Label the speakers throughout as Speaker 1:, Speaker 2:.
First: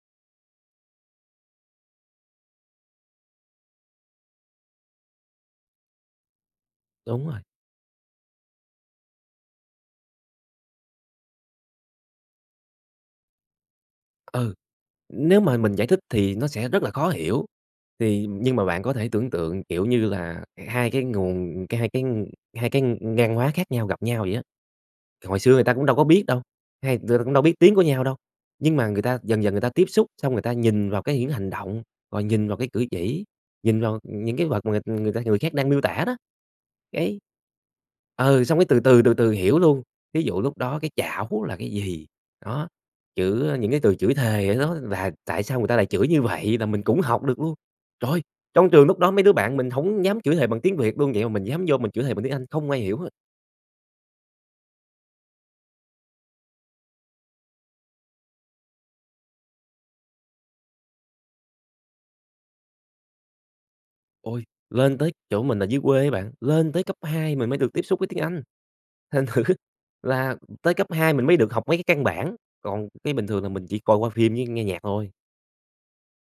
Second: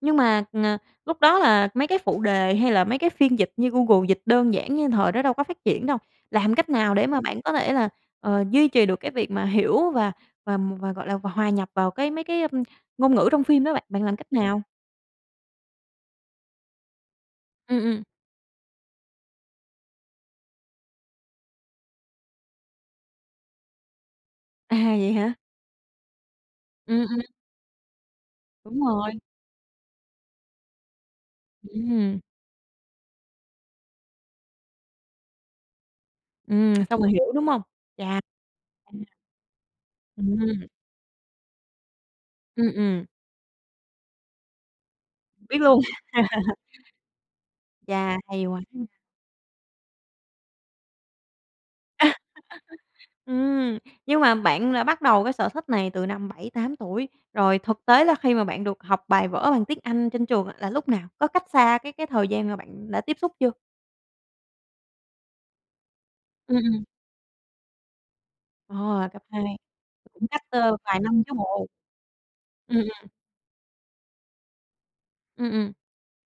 Speaker 1: Nhưng mà, à, lúc đó là mấy cái phụ đề hay là mấy cái phiên dịch như Google dịch đơn giản như thời đó đâu có phát triển đâu, làm cách nào để mà
Speaker 2: Đúng rồi.
Speaker 1: bạn có thể là, ờ, duy trì được cái việc mà hiểu và và và, gọi là, và hòa nhập vào cái mấy cái, ưm, ngôn ngữ trong phim đó bạn? Bạn làm cách
Speaker 2: Ừ.
Speaker 1: nào?
Speaker 2: Nếu mà mình giải thích thì nó sẽ rất là khó hiểu,
Speaker 1: Ừm, ừm.
Speaker 2: thì nhưng mà bạn có thể tưởng tượng, kiểu như là, h hai cái nguồn cái hai cái ng hai cái, ừm, hai cái ngang hoá khác nhau gặp nhau vậy á.
Speaker 1: À, vậy hả?
Speaker 2: Hồi xưa người ta cũng đâu có biết đâu, hay
Speaker 1: Ừm,
Speaker 2: đ ta
Speaker 1: ừm.
Speaker 2: cũng đâu có biết tiếng của nhau đâu, nhưng
Speaker 1: Đúng
Speaker 2: mà người
Speaker 1: rồi.
Speaker 2: ta dần dần người ta tiếp xúc xong người ta nhìn vào cái những hành động,
Speaker 1: Ừm.
Speaker 2: rồi nhìn vào cái cử chỉ, nhìn vào, ừm, những cái vật mà người ta người khác đang miêu tả đó.
Speaker 1: Ừm, xong rồi
Speaker 2: Cái
Speaker 1: hiểu, đúng hông? Chà.
Speaker 2: ừ, xong cái từ từ,
Speaker 1: [unintelligible]
Speaker 2: từ từ hiểu luôn. Thí dụ lúc
Speaker 1: Ừm.
Speaker 2: đó cái chảo là cái gì? Đó.
Speaker 1: Ừm, ừm.
Speaker 2: Chữ, a, những cái từ chửi thề á nó là tại
Speaker 1: Biết
Speaker 2: sao người ta
Speaker 1: luôn
Speaker 2: lại chửi như vậy nà mình cũng học được luôn.
Speaker 1: Chà,
Speaker 2: Trời!
Speaker 1: hay quá,
Speaker 2: Trong
Speaker 1: ưm.
Speaker 2: trường lúc đó mấy đứa bạn mình hổng dám chửi thề bằng tiếng Việt luôn, vậy mà mình dám vô mình chửi thề bằng tiếng Anh, không ai hiểu hết.
Speaker 1: Ừm. Nhưng mà bạn là bắt đầu cái sở thích này từ năm 7-8 tuổi, rồi thực tế là khi mà bạn được học bài vở bằng tiếng Anh trên trường á là lúc nào? Có cách xa cái cái thời gian mà bạn đã tiếp xúc chưa?
Speaker 2: Ôi! Lên tới chỗ mình là dưới quê á bạn,
Speaker 1: Ừm,
Speaker 2: lên tới
Speaker 1: ừm.
Speaker 2: cấp 2 mình mới được tiếp xúc với tiếng Anh.
Speaker 1: Ờ, cấp
Speaker 2: Thành thử
Speaker 1: 2. Cũng
Speaker 2: là
Speaker 1: cách,
Speaker 2: tới
Speaker 1: ơ,
Speaker 2: cấp
Speaker 1: vài
Speaker 2: 2
Speaker 1: năm
Speaker 2: mình
Speaker 1: chứ
Speaker 2: mới được học
Speaker 1: bộ.
Speaker 2: mấy cái căn bản,
Speaker 1: Ừm,
Speaker 2: còn
Speaker 1: ừm.
Speaker 2: cái bình thường là mình chỉ coi qua phim với nghe nhạc thôi.
Speaker 1: Ừm, ừm.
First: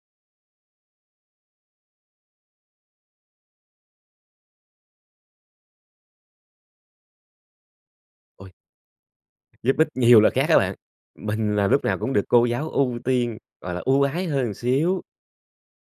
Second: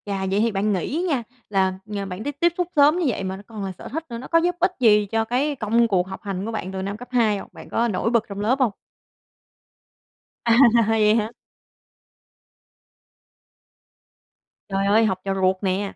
Speaker 1: Chà, vậy thì bạn nghĩ nha, là, à, bạn tiếp tiếp xúc sớm như vậy mà nó còn là sở thích nữa, nó có giúp ích gì cho cái công cuộc học hành của bạn từ năm cấp 2 hông? Bạn có nổi bật trong
Speaker 2: Ôi!
Speaker 1: lớp hông?
Speaker 2: Giúp ích nhiều là khác
Speaker 1: À,
Speaker 2: á bạn.
Speaker 1: vậy hả?
Speaker 2: Mình là lúc nào cũng được cô giáo ưu tiên, gọi là, ưu ái hơn một
Speaker 1: Trời
Speaker 2: xíu.
Speaker 1: ơi, học trò ruột nè!